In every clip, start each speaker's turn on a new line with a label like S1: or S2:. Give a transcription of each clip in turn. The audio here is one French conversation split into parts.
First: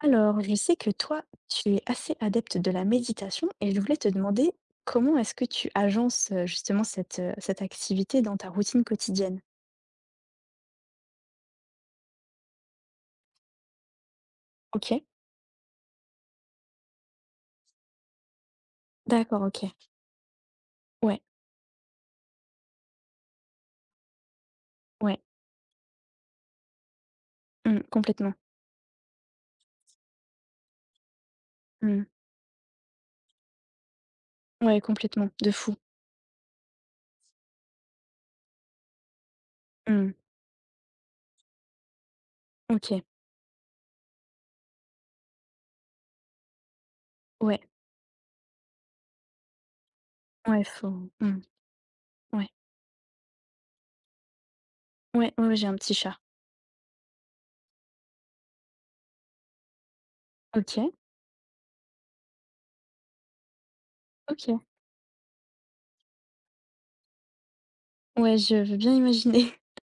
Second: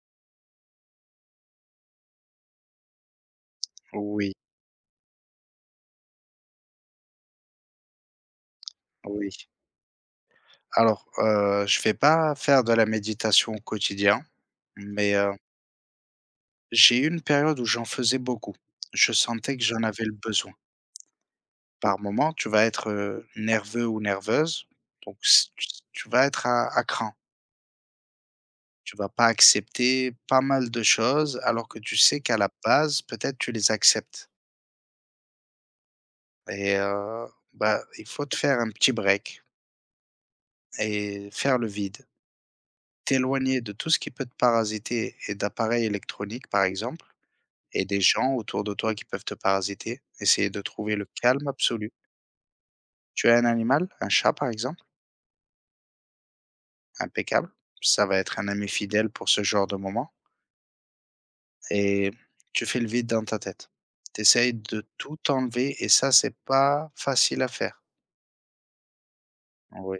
S1: Alors, je sais que toi, tu es assez adepte de la méditation et je voulais te
S2: Oui,
S1: demander comment est-ce que tu agences justement cette activité dans ta routine
S2: oui.
S1: quotidienne?
S2: Alors, je vais pas faire de la méditation au quotidien,
S1: Ok,
S2: mais, j'ai eu une période où j'en faisais beaucoup. Je
S1: d'accord,
S2: sentais que
S1: ok.
S2: j'en avais le besoin.
S1: Ouais,
S2: Par moment, tu vas être, nerveux ou nerveuse, donc
S1: ouais,
S2: s tu tu vas être à cran.
S1: mm, complètement.
S2: Tu vas pas accepter pas mal de choses alors que tu
S1: Mm.
S2: sais qu'à la base, peut-être tu les acceptes
S1: Ouais, complètement, de fou.
S2: et bah, il faut te faire un petit break
S1: Mm,
S2: et faire le vide.
S1: ok,
S2: T'éloigner de tout ce qui peut te parasiter et d'appareils électroniques, par exemple,
S1: ouais,
S2: et des gens autour de toi qui peuvent te parasiter. Essayer de
S1: ouais,
S2: trouver le
S1: faut. Mm,
S2: calme absolu.
S1: ouais,
S2: Tu as un animal, un chat par exemple,
S1: ouais, ouais, ouais, j'ai un petit chat.
S2: impeccable. Ça va être un ami fidèle pour ce genre de moment.
S1: Ok,
S2: Et tu fais le vide dans ta tête. Tu
S1: ok.
S2: essayes de tout enlever et ça, c'est pas facile à faire.
S1: Ouais, je veux bien imaginer.
S2: Oui.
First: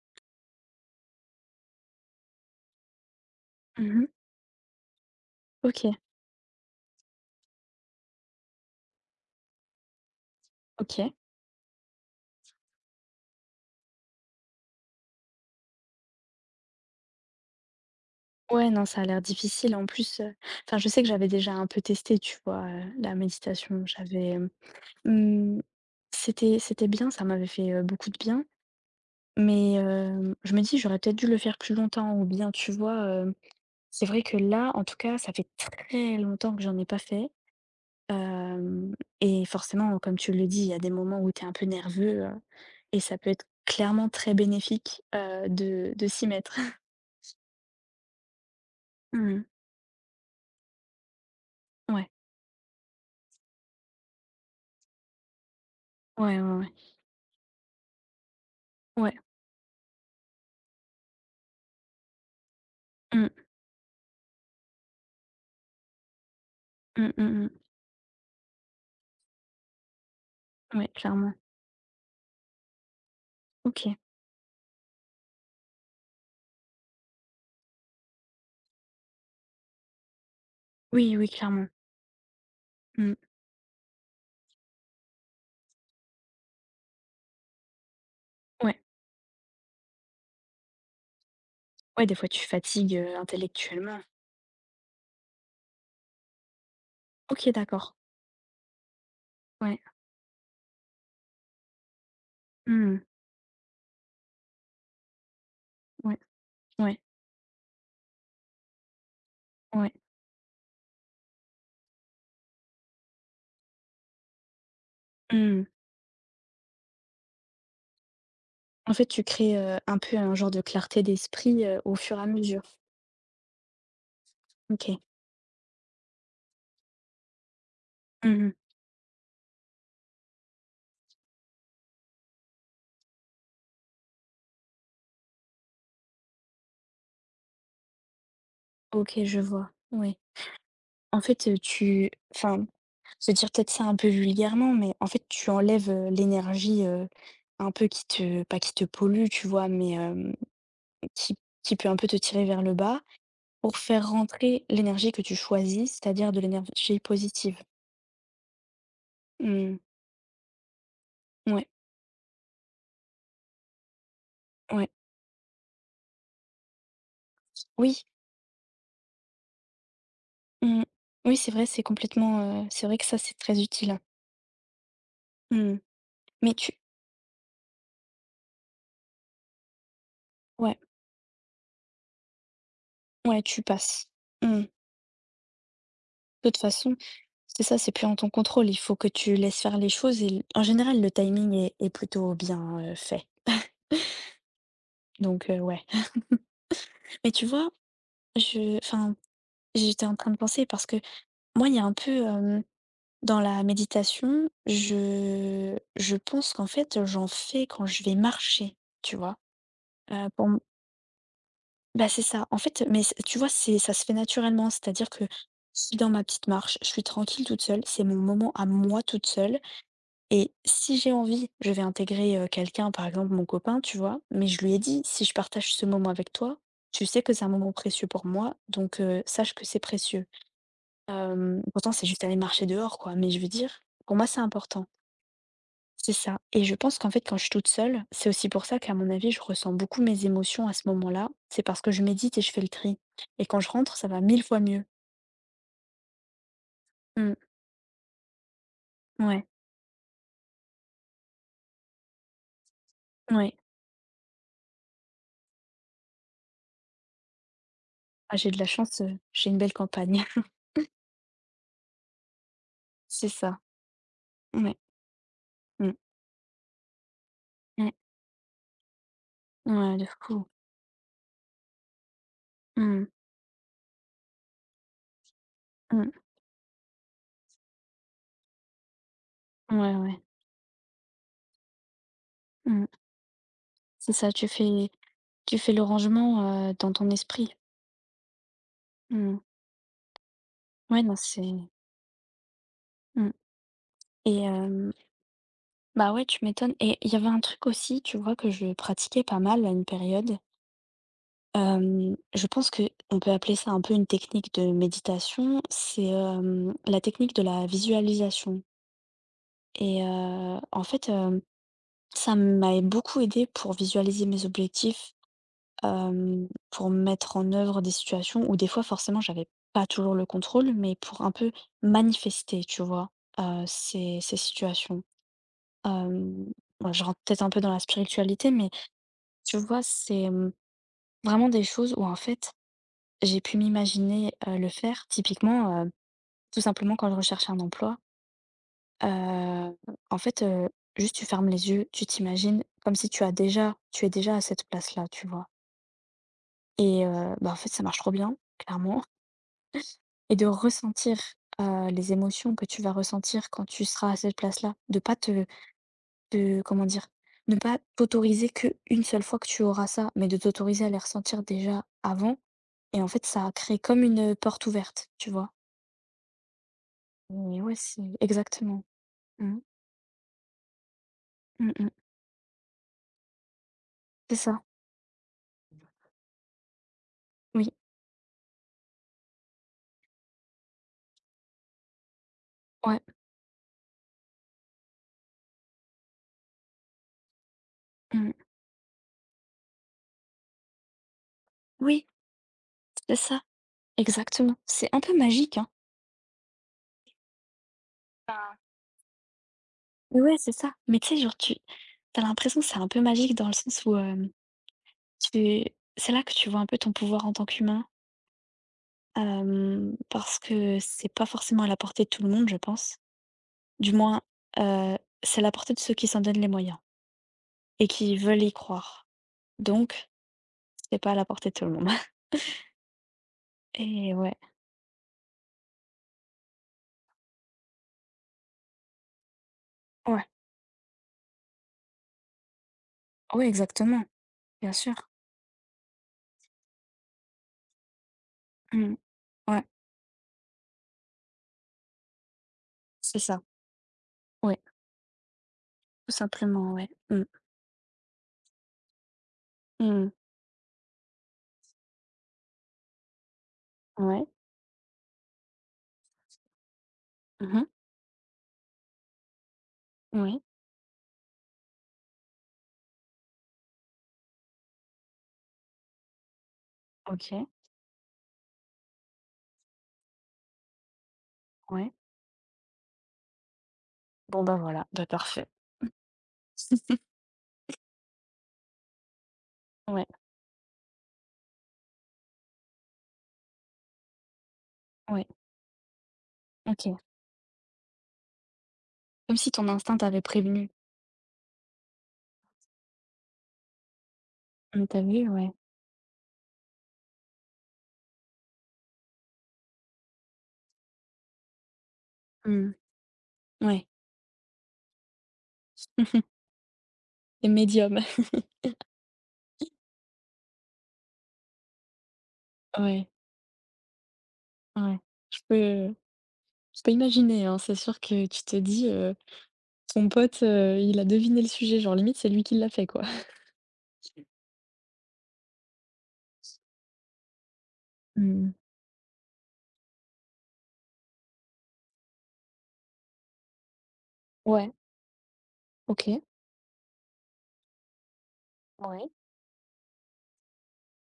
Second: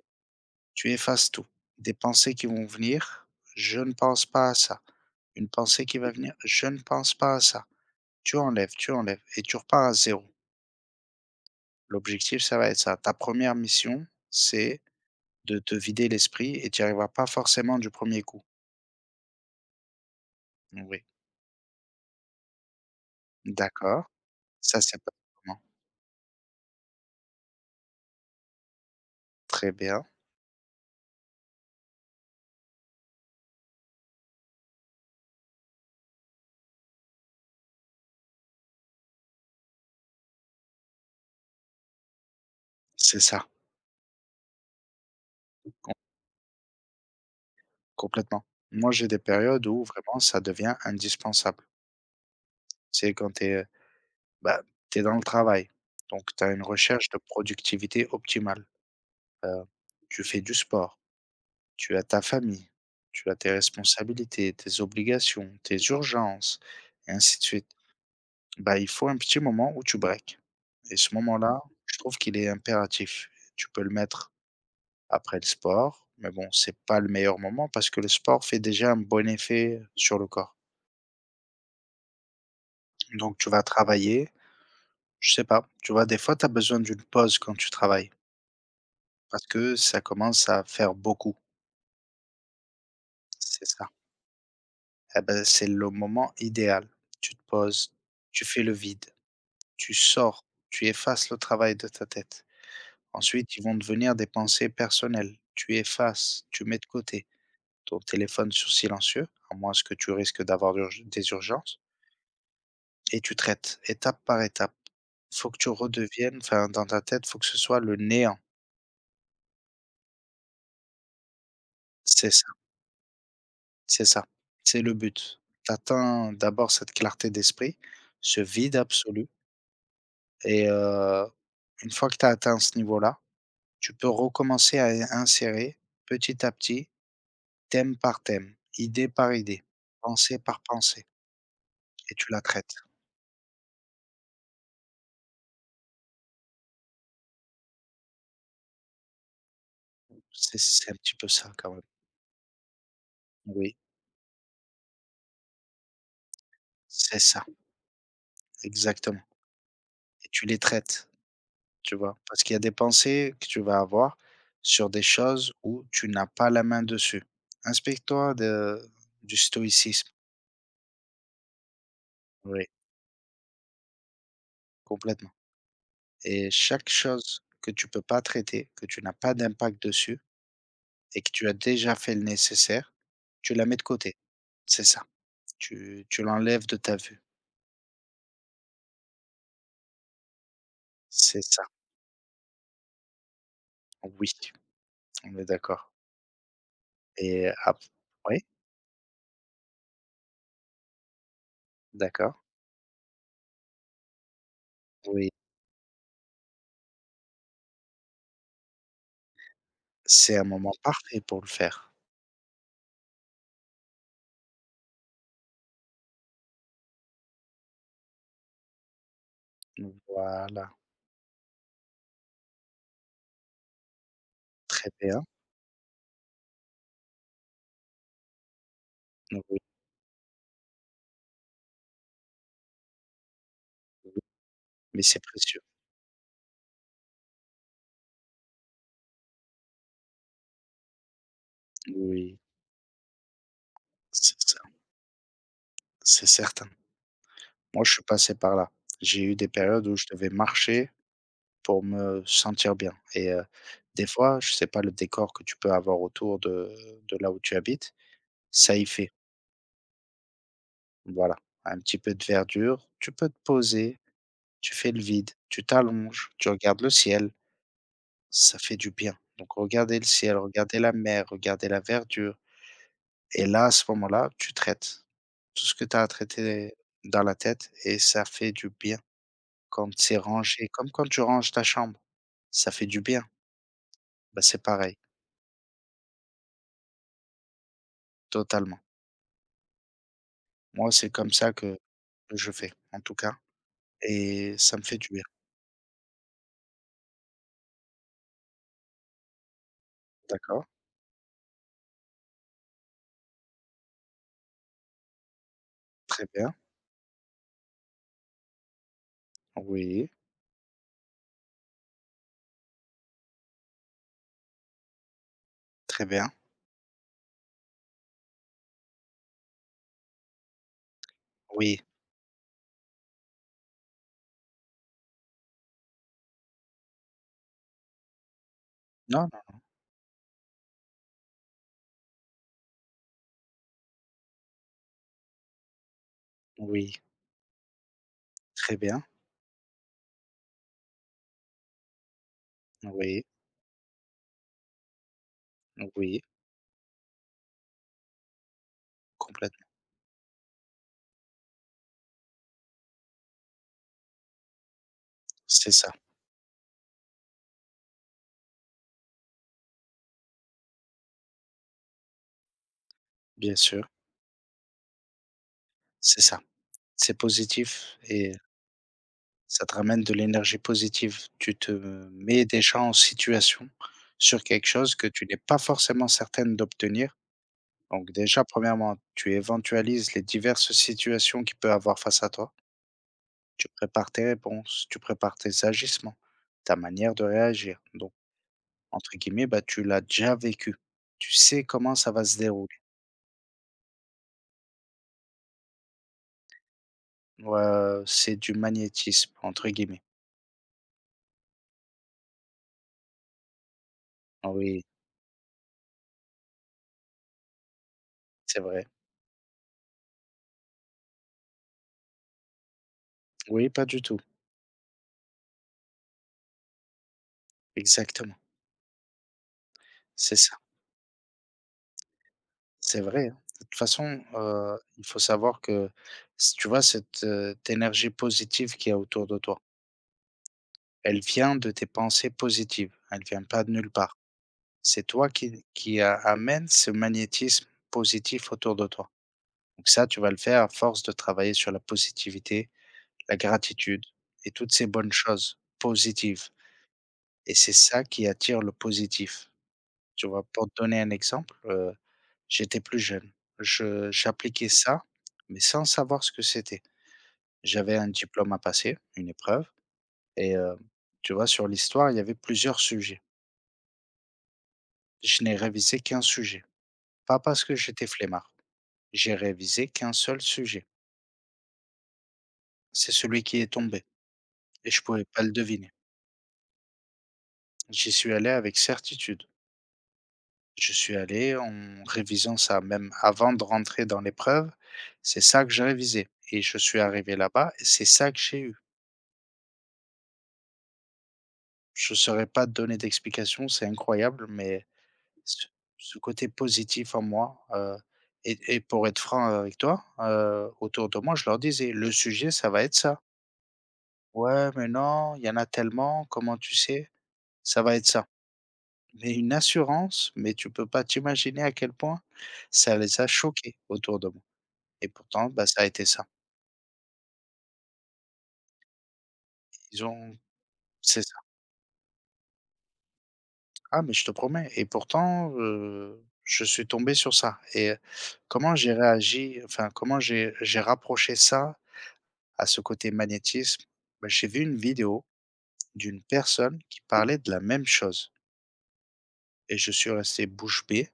S2: Tu effaces tout. Des pensées qui vont venir, je ne
S1: Mhm,
S2: pense pas à ça. Une
S1: ok,
S2: pensée qui va venir, je ne pense pas à ça. Tu enlèves et tu repars à zéro.
S1: ok.
S2: L'objectif, ça va être ça. Ta première mission, c'est de te vider l'esprit et tu y arriveras pas forcément du premier coup.
S1: Ouais, non, ça a l'air difficile. En plus, enfin, je sais
S2: Oui,
S1: que j'avais déjà un peu testé, tu vois, la méditation.
S2: d'accord.
S1: J'avais, hem,
S2: Ça, c'est passe comment?
S1: mmh, c'était c'était bien, ça m'avait fait, beaucoup de bien,
S2: Très
S1: mais
S2: bien.
S1: je me dis: «J'aurais peut-être dû le faire plus longtemps» ou bien, tu vois, c'est vrai que là, en tout cas, ça fait très longtemps que j'en ai pas fait, hem et forcément, comme tu le dis, il y a des moments où tu es un peu nerveux, et ça
S2: C'est
S1: peut être
S2: ça,
S1: clairement très bénéfique, de
S2: com
S1: de s'y mettre.
S2: complètement. Moi, j'ai des
S1: Mmh.
S2: périodes où vraiment ça devient indispensable.
S1: Ouais.
S2: C'est quand tu es, bah, tu dans le travail, donc
S1: Ouais, ouais,
S2: tu as une
S1: ouais.
S2: recherche de productivité optimale.
S1: Ouais.
S2: Heu, tu fais du sport, tu as ta famille, tu
S1: Mmh.
S2: as tes responsabilités, tes obligations, tes urgences
S1: Mmh,
S2: et
S1: mmh
S2: ainsi de
S1: mh.
S2: suite. Bah, il faut un petit moment où tu breaks
S1: Ouais,
S2: et ce
S1: clairement.
S2: moment-là, je trouve qu'il est impératif. Tu peux le
S1: OK.
S2: mettre après le sport, mais bon, c'est pas le meilleur moment parce que le sport fait déjà un bon effet sur le corps.
S1: Oui, oui, clairement. Mmh.
S2: Donc tu vas travailler, je sais pas, tu vois, des fois, tu as besoin d'une pause quand tu travailles
S1: Ouais.
S2: parce que ça commence à faire beaucoup,
S1: Ouais, des fois, tu fatigues,
S2: c'est ça.
S1: intellectuellement.
S2: Eh ben, c'est le moment idéal. Tu te
S1: OK,
S2: poses,
S1: d'accord.
S2: tu fais le vide,
S1: Ouais.
S2: tu sors, tu effaces le travail de ta tête.
S1: Mmh.
S2: Ensuite, ils vont devenir des pensées personnelles. Tu
S1: Ouais,
S2: effaces, tu mets de
S1: ouais,
S2: côté ton téléphone sur silencieux, à moins
S1: ouais.
S2: que tu risques d'avoir des urgences, et tu traites étape par étape. Faut que
S1: Mmh.
S2: tu redeviennes, enfin, dans ta tête, faut que ce soit le néant.
S1: En fait, tu crées, un peu un genre de clarté d'esprit, au fur et à
S2: C'est ça,
S1: mesure.
S2: c'est ça. C'est le
S1: OK.
S2: but. T'atteins d'abord cette clarté d'esprit, ce
S1: Mmh.
S2: vide absolu, et une fois que tu as atteint ce niveau-là, tu peux recommencer à insérer petit à petit, thème par thème, idée
S1: OK,
S2: par
S1: je
S2: idée,
S1: vois. Ouais.
S2: pensée par pensée.
S1: En fait, tu
S2: Et tu la
S1: enfin,
S2: traites.
S1: je veux dire peut-être ça un peu vulgairement, mais en fait, tu enlèves, l'énergie, un peu qui te pas qui te pollue, tu vois? Mais,
S2: C'est un petit peu
S1: qui
S2: ça quand
S1: qui
S2: même.
S1: peut un peu te tirer vers le bas.
S2: Oui,
S1: Pour faire rentrer l'énergie que tu choisis, c'est-à-dire de l'énergie
S2: c'est ça,
S1: positive.
S2: exactement,
S1: Mmh.
S2: et tu les traites,
S1: Ouais,
S2: tu vois? Parce qu'il y a des pensées que tu vas avoir
S1: ouais.
S2: sur des choses où tu n'as pas la main dessus.
S1: Oui,
S2: Inspecte toi de du stoïcisme.
S1: mmh. Oui, c'est vrai, c'est complètement,
S2: Oui,
S1: c'est vrai que ça, c'est très utile, hein.
S2: complètement,
S1: Mmh.
S2: et
S1: Mais tu
S2: chaque chose que tu peux pas traiter, que tu n'as pas d'impact dessus
S1: ouais,
S2: et que tu as déjà fait le nécessaire,
S1: ouais,
S2: tu
S1: tu
S2: la mets de
S1: passes.
S2: côté.
S1: Mmh.
S2: C'est ça. Tu
S1: De toute
S2: l'enlèves de
S1: façon,
S2: ta vue.
S1: c'est ça, c'est plus en ton contrôle. Il faut que tu laisses faire les choses et l en général, le
S2: C'est
S1: timing
S2: ça,
S1: est plutôt bien, fait.
S2: oui, on est
S1: Donc ouais.
S2: d'accord
S1: Mais tu
S2: et
S1: vois,
S2: ap oui,
S1: je enfin, j'étais en train de penser parce que moi, il y a un peu,
S2: d'accord.
S1: dans la méditation,
S2: Oui,
S1: je pense qu'en fait, j'en fais quand je vais marcher, tu vois?
S2: c'est un
S1: Pour m
S2: moment parfait pour le faire.
S1: bah, c'est ça. En fait, mais c tu vois, c'est, ça se fait naturellement, c'est-à-dire que je suis dans ma petite marche, je suis tranquille toute seule, c'est mon moment à moi toute seule et
S2: Voilà,
S1: si j'ai envie, je vais intégrer, quelqu'un, par exemple mon copain, tu vois? Mais je lui ai
S2: très
S1: dit: «Si
S2: bien.
S1: je partage ce moment avec toi, tu sais que c'est un moment précieux pour moi, donc sache
S2: Oui,
S1: que c'est précieux». Pourtant, c'est juste aller marcher dehors quoi, mais je veux dire, pour moi c'est important.
S2: mais c'est précieux.
S1: C'est ça et je pense qu'en fait, quand je suis toute seule, c'est aussi pour ça qu'à mon avis, je ressens beaucoup mes émotions à ce moment-là. C'est parce que je médite
S2: Oui,
S1: et je fais le tri et quand je rentre, ça va
S2: c'est
S1: mille
S2: ça,
S1: fois mieux.
S2: c'est certain.
S1: Mmh,
S2: Moi, je suis passé par là. J'ai eu
S1: ouais,
S2: des périodes où je devais marcher pour me sentir bien et
S1: ouais.
S2: des fois, je sais pas le décor que tu peux avoir autour de là où tu habites,
S1: Ah, j'ai de la
S2: ça y
S1: chance,
S2: fait.
S1: j'ai une belle campagne.
S2: Voilà, un petit peu de verdure, tu
S1: C'est
S2: peux te
S1: ça.
S2: poser, tu
S1: Ouais,
S2: fais le vide, tu
S1: mmh,
S2: t'allonges, tu regardes le ciel,
S1: ouais,
S2: ça fait du bien. Donc
S1: ouais,
S2: regardez le
S1: de
S2: ciel,
S1: fou.
S2: regardez la mer, regardez la verdure.
S1: Mmh,
S2: Et là, à ce moment-là, tu traites tout ce que tu as à
S1: mmh,
S2: traiter dans la tête, et ça fait du bien quand
S1: ouais,
S2: c'est
S1: ouais,
S2: rangé, comme quand tu ranges ta chambre, ça fait
S1: mmh.
S2: du bien.
S1: C'est ça,
S2: Bah,
S1: tu
S2: c'est
S1: fais
S2: pareil,
S1: tu fais le rangement, dans ton esprit.
S2: totalement.
S1: Mmh.
S2: Moi,
S1: Ouais,
S2: c'est
S1: non,
S2: comme
S1: c'est
S2: ça que je fais, en tout
S1: mmh.
S2: cas,
S1: Et
S2: et ça me fait du bien.
S1: bah, ouais, tu m'étonnes et il y avait un truc aussi, tu vois, que je pratiquais pas mal à une période.
S2: D'accord,
S1: Je pense que on peut appeler ça un peu une technique de méditation. C'est,
S2: très bien,
S1: la technique de la visualisation et
S2: oui,
S1: en fait, ça m'a beaucoup aidée pour visualiser mes objectifs,
S2: très bien,
S1: pour mettre en œuvre des situations où des fois forcément j'avais pas toujours le contrôle, mais pour un peu
S2: oui,
S1: manifester, tu vois? Ces situations. Hem, bon, je rentre peut-être un peu dans la spiritualité, mais
S2: non,
S1: tu
S2: non,
S1: vois, c'est, vraiment des choses où, en fait, j'ai pu m'imaginer, le faire typiquement, tout
S2: oui,
S1: simplement quand je recherche un emploi,
S2: très bien,
S1: heu, en fait, juste tu fermes les yeux, tu t'imagines comme si
S2: oui,
S1: tu es déjà à cette place-là, tu vois?
S2: oui,
S1: Et bah, en fait, ça marche trop bien, clairement,
S2: complètement.
S1: et de ressentir, les émotions que tu vas ressentir quand tu seras à cette place-là, de pas te
S2: C'est ça,
S1: te comment dire? Ne pas t'autoriser que une seule fois que tu auras ça, mais de t'autoriser à les ressentir déjà avant et en fait, ça
S2: bien
S1: crée
S2: sûr,
S1: comme une porte ouverte, tu vois?
S2: c'est ça. C'est
S1: Mais ouais,
S2: positif
S1: c'est
S2: et
S1: exactement. Mmh.
S2: ça te ramène de l'énergie positive. Tu
S1: Mmh
S2: te
S1: mh.
S2: mets déjà en situation
S1: C'est
S2: sur
S1: ça.
S2: quelque chose que tu n'es pas forcément certaine d'obtenir.
S1: Oui,
S2: Donc déjà, premièrement, tu éventualises les diverses situations qu'il peut avoir face à toi.
S1: ouais.
S2: Tu prépares tes réponses, tu prépares tes agissements, ta manière de réagir. Donc,
S1: Mmh.
S2: entre guillemets, bah, tu l'as déjà vécu. Tu sais comment
S1: Oui,
S2: ça va se dérouler.
S1: c'est ça, exactement. C'est un peu magique, hein.
S2: Ouais, c'est du
S1: Enfin,
S2: magnétisme, entre guillemets.
S1: mais ouais, c'est ça. Mais tu sais, genre, tu as l'impression que c'est un peu magique dans le sens où, hem,
S2: Oui,
S1: tu c'est là que tu vois un peu ton pouvoir en tant qu'humain,
S2: c'est vrai.
S1: parce que c'est pas forcément à la portée de tout le monde, je pense.
S2: Oui, pas
S1: Du
S2: du tout.
S1: moins, heu, c'est à la portée de ceux qui s'en donnent les moyens et qui
S2: Exactement.
S1: veulent y croire. Donc,
S2: C'est ça.
S1: c'est pas à la portée de tout le monde.
S2: C'est vrai, hein. De toute
S1: Et
S2: façon,
S1: ouais.
S2: il faut savoir que s tu vois cette, énergie positive qu'il y a autour de toi,
S1: Ouais,
S2: elle vient de tes pensées positives, elle vient
S1: ouais,
S2: pas de nulle
S1: exactement,
S2: part.
S1: bien sûr.
S2: C'est toi qui a amène ce magnétisme positif autour de
S1: Mmh.
S2: toi.
S1: Ouais,
S2: Donc ça, tu vas le faire à force de travailler sur la positivité,
S1: c'est
S2: la
S1: ça.
S2: gratitude et
S1: Ouais,
S2: toutes ces bonnes choses
S1: tout
S2: positives,
S1: simplement, ouais. Mmh.
S2: et c'est ça qui attire le positif.
S1: Mmh.
S2: Tu vois? Pour te donner un exemple, j'étais plus jeune. Je
S1: Ouais.
S2: j'appliquais ça, mais sans savoir ce que c'était.
S1: Mmh.
S2: J'avais un diplôme à passer, une épreuve,
S1: Oui.
S2: et tu vois, sur l'histoire, il y avait plusieurs sujets. Je n'ai révisé qu'un sujet, pas
S1: OK.
S2: parce que j'étais flemmard. J'ai révisé qu'un seul sujet.
S1: Ouais.
S2: C'est celui qui est tombé
S1: Bon, bah, voilà,
S2: et je
S1: bah,
S2: pouvais pas
S1: parfait.
S2: le deviner. J'y suis allé avec certitude.
S1: Ouais,
S2: Je suis allé en révisant ça même avant de rentrer dans l'épreuve,
S1: ouais,
S2: c'est ça que j'ai révisé et je
S1: OK.
S2: suis arrivé là-bas et c'est ça que j'ai eu.
S1: Comme si ton instinct t'avait prévenu.
S2: Je ne saurais pas te donner d'explication, c'est incroyable,
S1: Mmh,
S2: mais
S1: tu vu? Ouais.
S2: ce ce côté positif en moi, et pour être franc avec toi, autour de moi, je leur disais: «Le sujet, ça
S1: Mmh.
S2: va être ça».
S1: Ouais.
S2: «Ouais, mais non, il y en a tellement, comment tu sais?»
S1: Tu es
S2: «Ça va
S1: médium.
S2: être ça». Mais une assurance, mais tu peux pas t'imaginer à quel point ça
S1: Ouais,
S2: les a choqués autour de moi.
S1: ouais.
S2: Et
S1: Je
S2: pourtant, bah, ça a
S1: peux
S2: été ça.
S1: je peux imaginer, hein. C'est sûr que tu te dis:
S2: Ils
S1: «Son
S2: ont
S1: pote, il a
S2: c'est ça.
S1: deviné le sujet», genre limite c'est lui qui l'a fait, quoi.
S2: Ah, mais je te promets, et pourtant, je suis tombé sur ça, et
S1: Mmh.
S2: comment j'ai réagi, enfin, comment j'ai rapproché ça à ce côté magnétisme? Bah, j'ai vu
S1: Ouais,
S2: une vidéo
S1: OK.
S2: d'une personne qui parlait de la même chose
S1: Ouais,
S2: et je suis resté bouche bée.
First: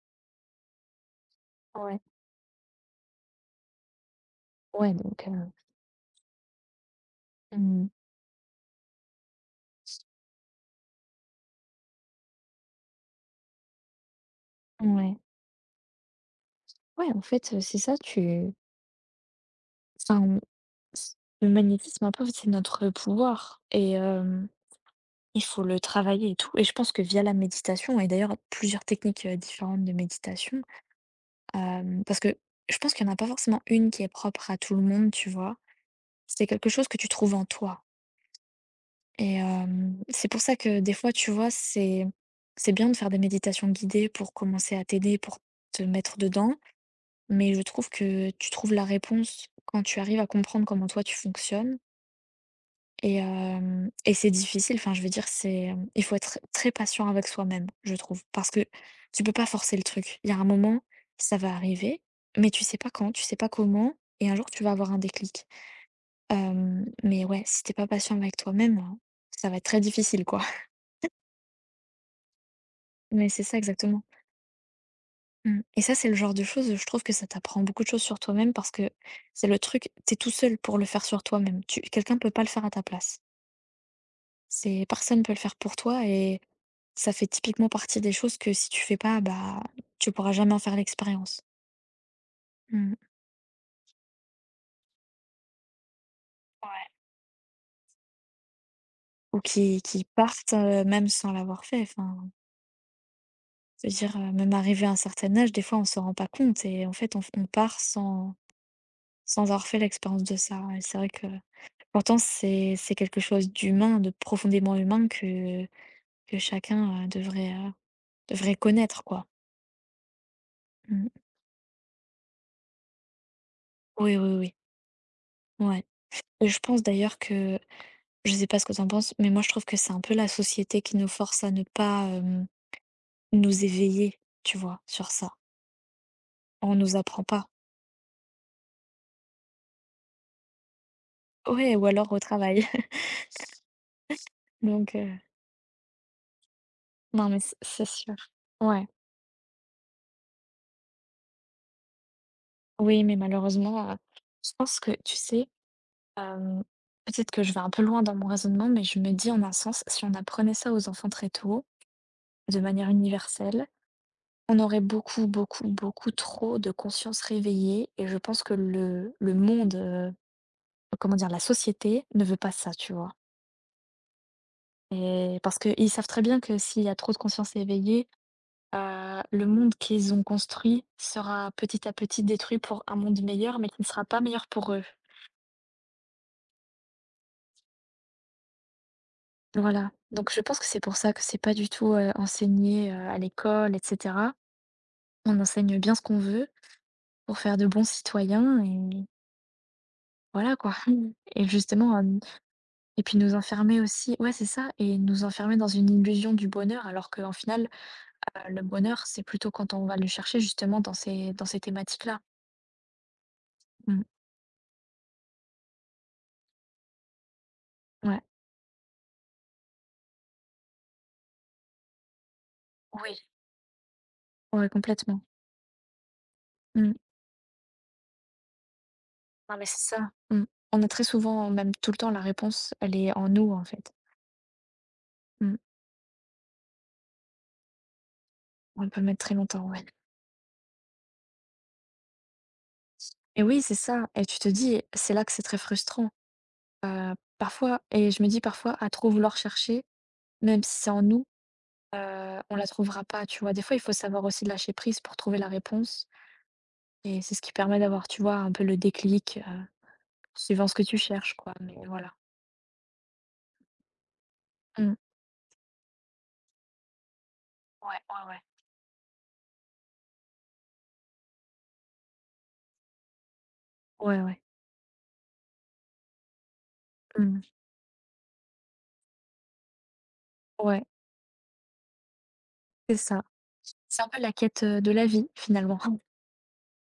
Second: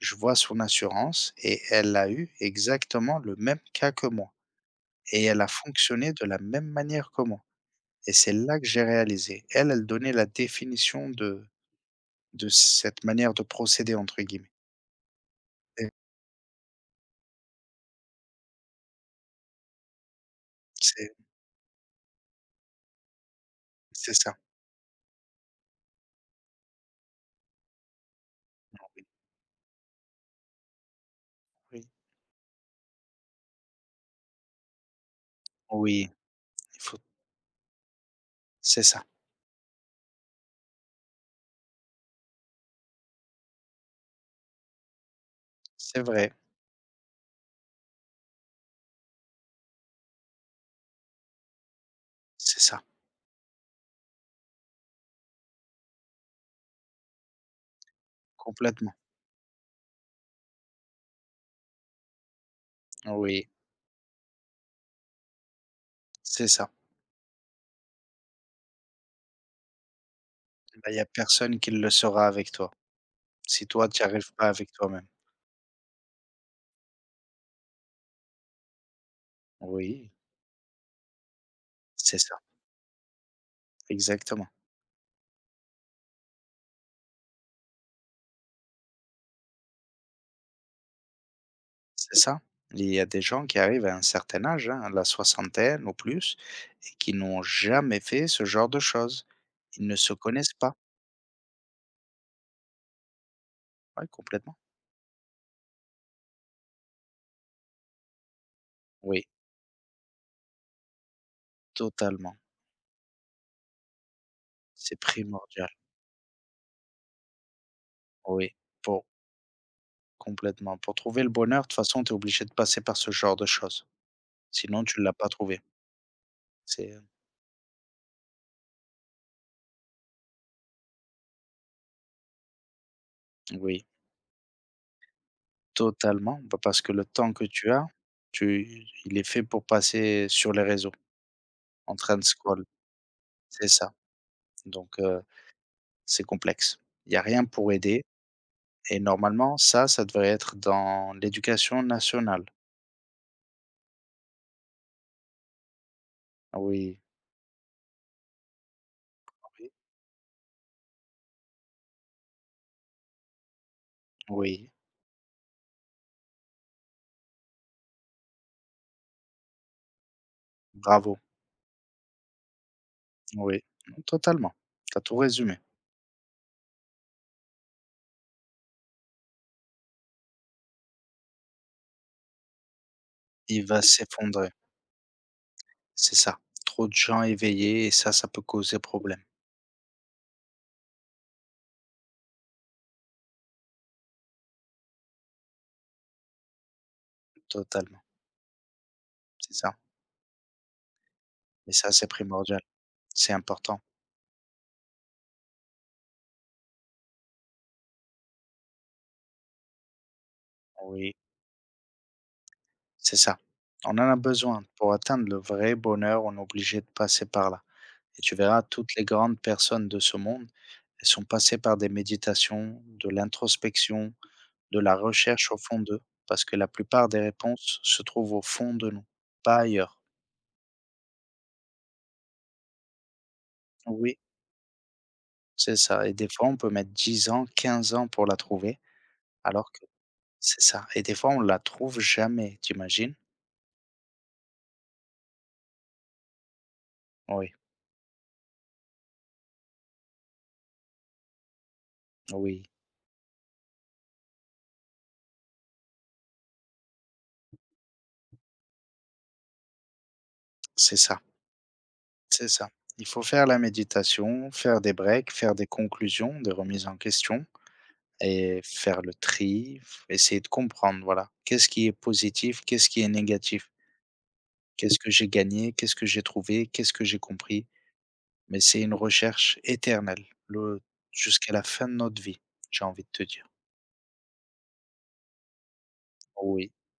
S2: Je vois son assurance et elle
S1: ouais.
S2: a eu exactement le même cas que moi
S1: Ouais, donc
S2: et elle a fonctionné de la même manière que moi,
S1: mmh.
S2: et c'est là que j'ai réalisé. Elle, elle donnait la définition de cette manière de procéder, entre guillemets.
S1: Ouais.
S2: Et
S1: Ouais, en fait, c'est ça, tu enfin, on
S2: c'est
S1: le magnétisme un peu, c'est notre pouvoir et
S2: c'est ça.
S1: il faut le travailler et tout et je pense que via la méditation et d'ailleurs plusieurs techniques, différentes de méditation,
S2: Oui.
S1: parce que je pense qu'il y en a pas forcément une qui est propre à tout le monde, tu vois?
S2: Oui,
S1: C'est quelque
S2: il
S1: chose que
S2: faut
S1: tu trouves en toi
S2: c'est ça.
S1: et hem, c'est pour ça que des fois, tu vois, c'est bien de faire des méditations guidées pour commencer à t'aider, pour te
S2: C'est
S1: mettre
S2: vrai,
S1: dedans. Mais je trouve que tu trouves la réponse quand tu arrives à comprendre comment toi tu fonctionnes
S2: c'est ça,
S1: et, hem et c'est difficile. Enfin, je veux dire, c'est, il faut être très patient avec soi-même, je trouve, parce que
S2: complètement.
S1: tu peux pas forcer le truc. Il y a un moment, ça va arriver, mais tu sais pas quand, tu sais
S2: Oui,
S1: pas comment, et un jour, tu vas avoir un déclic.
S2: c'est ça.
S1: Mais ouais, si t'es pas patient avec toi-même, hein, ça va être très difficile, quoi.
S2: Bah, il y a personne qui le saura avec toi,
S1: Mais c'est ça
S2: si toi tu
S1: exactement.
S2: y arrives pas avec toi-même.
S1: Mmh, et ça, c'est le genre de choses, je trouve que ça t'apprend beaucoup de choses sur toi-même, parce que c'est le truc,
S2: Oui,
S1: t'es tout seul pour le faire sur toi-même. Tu quelqu'un
S2: c'est
S1: peut
S2: ça,
S1: pas le faire à ta place.
S2: exactement,
S1: C'est personne peut le faire pour toi et ça fait typiquement partie des choses que si tu fais pas, bah, tu pourras jamais en faire l'expérience.
S2: c'est ça. Il
S1: Mmh.
S2: y a des gens qui arrivent à un certain âge, hein, à la soixantaine ou plus,
S1: Ouais.
S2: et qui n'ont jamais fait ce genre de choses.
S1: Ou qui
S2: Ils ne
S1: qui
S2: se
S1: partent,
S2: connaissent pas.
S1: même sans l'avoir fait. Enfin, cest à
S2: Ouais,
S1: dire, même
S2: complètement.
S1: arrivé à un certain âge, des fois, on se rend pas compte et en fait, on part sans
S2: Oui,
S1: sans avoir fait l'expérience de ça et c'est vrai que pourtant
S2: totalement.
S1: c'est quelque chose d'humain, de profondément
S2: C'est
S1: humain que
S2: primordial.
S1: Que chacun, devrait
S2: Oui,
S1: connaître
S2: pour
S1: quoi.
S2: complètement. Pour
S1: Mmh.
S2: trouver le bonheur, de toute façon, tu es obligé de passer par ce genre de choses.
S1: Oui, oui, oui.
S2: Sinon, tu ne l'as pas trouvé.
S1: Ouais. Et je pense
S2: C'est
S1: d'ailleurs que, je sais pas ce que tu en penses, mais moi je trouve que c'est un peu la société qui nous force à ne pas, nous
S2: oui,
S1: éveiller, tu vois, sur ça.
S2: totalement. Bah,
S1: On
S2: parce que
S1: nous
S2: le
S1: apprend
S2: temps
S1: pas.
S2: que tu as, tu il est fait pour passer sur les réseaux,
S1: Ouais, ou
S2: en
S1: alors
S2: train
S1: au
S2: de scroll.
S1: travail.
S2: C'est ça.
S1: Donc,
S2: Donc, c'est complexe. Il y a
S1: non, mais
S2: rien pour
S1: c'est
S2: aider
S1: sûr. Ouais.
S2: et normalement, ça devrait être dans l'éducation nationale.
S1: Oui, mais malheureusement, je pense que tu sais, hem,
S2: Oui,
S1: peut-être que je vais un peu loin dans mon raisonnement, mais je me dis en un
S2: oui,
S1: sens, si on apprenait ça aux enfants très tôt, de manière universelle, on
S2: oui,
S1: aurait beaucoup, beaucoup, beaucoup trop de conscience réveillée et je pense que le monde, comment
S2: bravo.
S1: dire? La société ne veut pas ça, tu vois?
S2: Oui, totalement. Tu as tout
S1: Et parce
S2: résumé.
S1: qu'ils savent très bien que s'il y a trop de conscience éveillée, le monde qu'ils ont construit sera petit à petit détruit pour un monde meilleur,
S2: Il
S1: mais qui
S2: va
S1: ne sera pas meilleur
S2: s'effondrer.
S1: pour eux.
S2: C'est ça. Trop de gens éveillés et ça peut causer problème.
S1: Voilà. Donc je pense que c'est pour ça que c'est pas du tout, enseigné, à l'école et cetera. On enseigne bien ce qu'on veut pour faire de bons
S2: Totalement,
S1: citoyens et
S2: c'est ça.
S1: voilà quoi. Et
S2: Et ça,
S1: justement,
S2: c'est primordial.
S1: et puis
S2: C'est
S1: nous enfermer
S2: important,
S1: aussi, ouais, c'est ça, et nous enfermer dans une illusion du bonheur alors qu'en final, le bonheur, c'est plutôt quand on va le chercher justement dans
S2: oui,
S1: ces thématiques-là.
S2: c'est ça. On
S1: Mmh,
S2: en a besoin. Pour atteindre le vrai bonheur, on est obligé de passer par là.
S1: ouais,
S2: Et tu verras, toutes les grandes personnes de ce monde, elles sont passées par des méditations, de
S1: oui,
S2: l'introspection,
S1: ouais,
S2: de la
S1: complètement.
S2: recherche au fond d'eux, parce que la
S1: Mmh.
S2: plupart des réponses se trouvent au fond de nous, pas
S1: Non, mais c'est
S2: ailleurs.
S1: ça. Mmh. On a très souvent, même tout le temps, la réponse, elle est en nous, en fait.
S2: Oui,
S1: Mmh.
S2: c'est ça. Et des fois, on peut mettre 10 ans, 15 ans pour la trouver,
S1: On peut mettre très longtemps,
S2: alors.
S1: ouais.
S2: C'est ça, et des fois on la trouve jamais, tu imagines?
S1: Et oui, c'est ça et tu te dis, c'est là que c'est très frustrant.
S2: Oui,
S1: Parfois, et je me dis parfois, à trop vouloir chercher, même si c'est en nous, on
S2: oui,
S1: la trouvera pas, tu vois? Des fois, il faut savoir aussi lâcher prise pour trouver la réponse. Et c'est ce qui permet d'avoir, tu vois, un peu le déclic, suivant ce que tu
S2: c'est ça,
S1: cherches, quoi, mais voilà.
S2: c'est ça. Il faut faire la méditation, faire des
S1: Mmh.
S2: breaks, faire des conclusions, des remises en question
S1: Ouais, ouais, ouais.
S2: et faire le tri, f essayer de comprendre, voilà. Qu'est-ce qui est positif? Qu'est-ce qui est négatif?
S1: Ouais, ouais.
S2: Qu'est-ce que j'ai gagné? Qu'est-ce que j'ai trouvé? Qu'est-ce que j'ai
S1: Mmh.
S2: compris? Mais c'est une recherche éternelle,
S1: Ouais,
S2: le jusqu'à la fin de notre vie, j'ai
S1: c'est
S2: envie de te
S1: ça.
S2: dire.
S1: C'est un peu la quête, de la vie, finalement.
S2: Oui.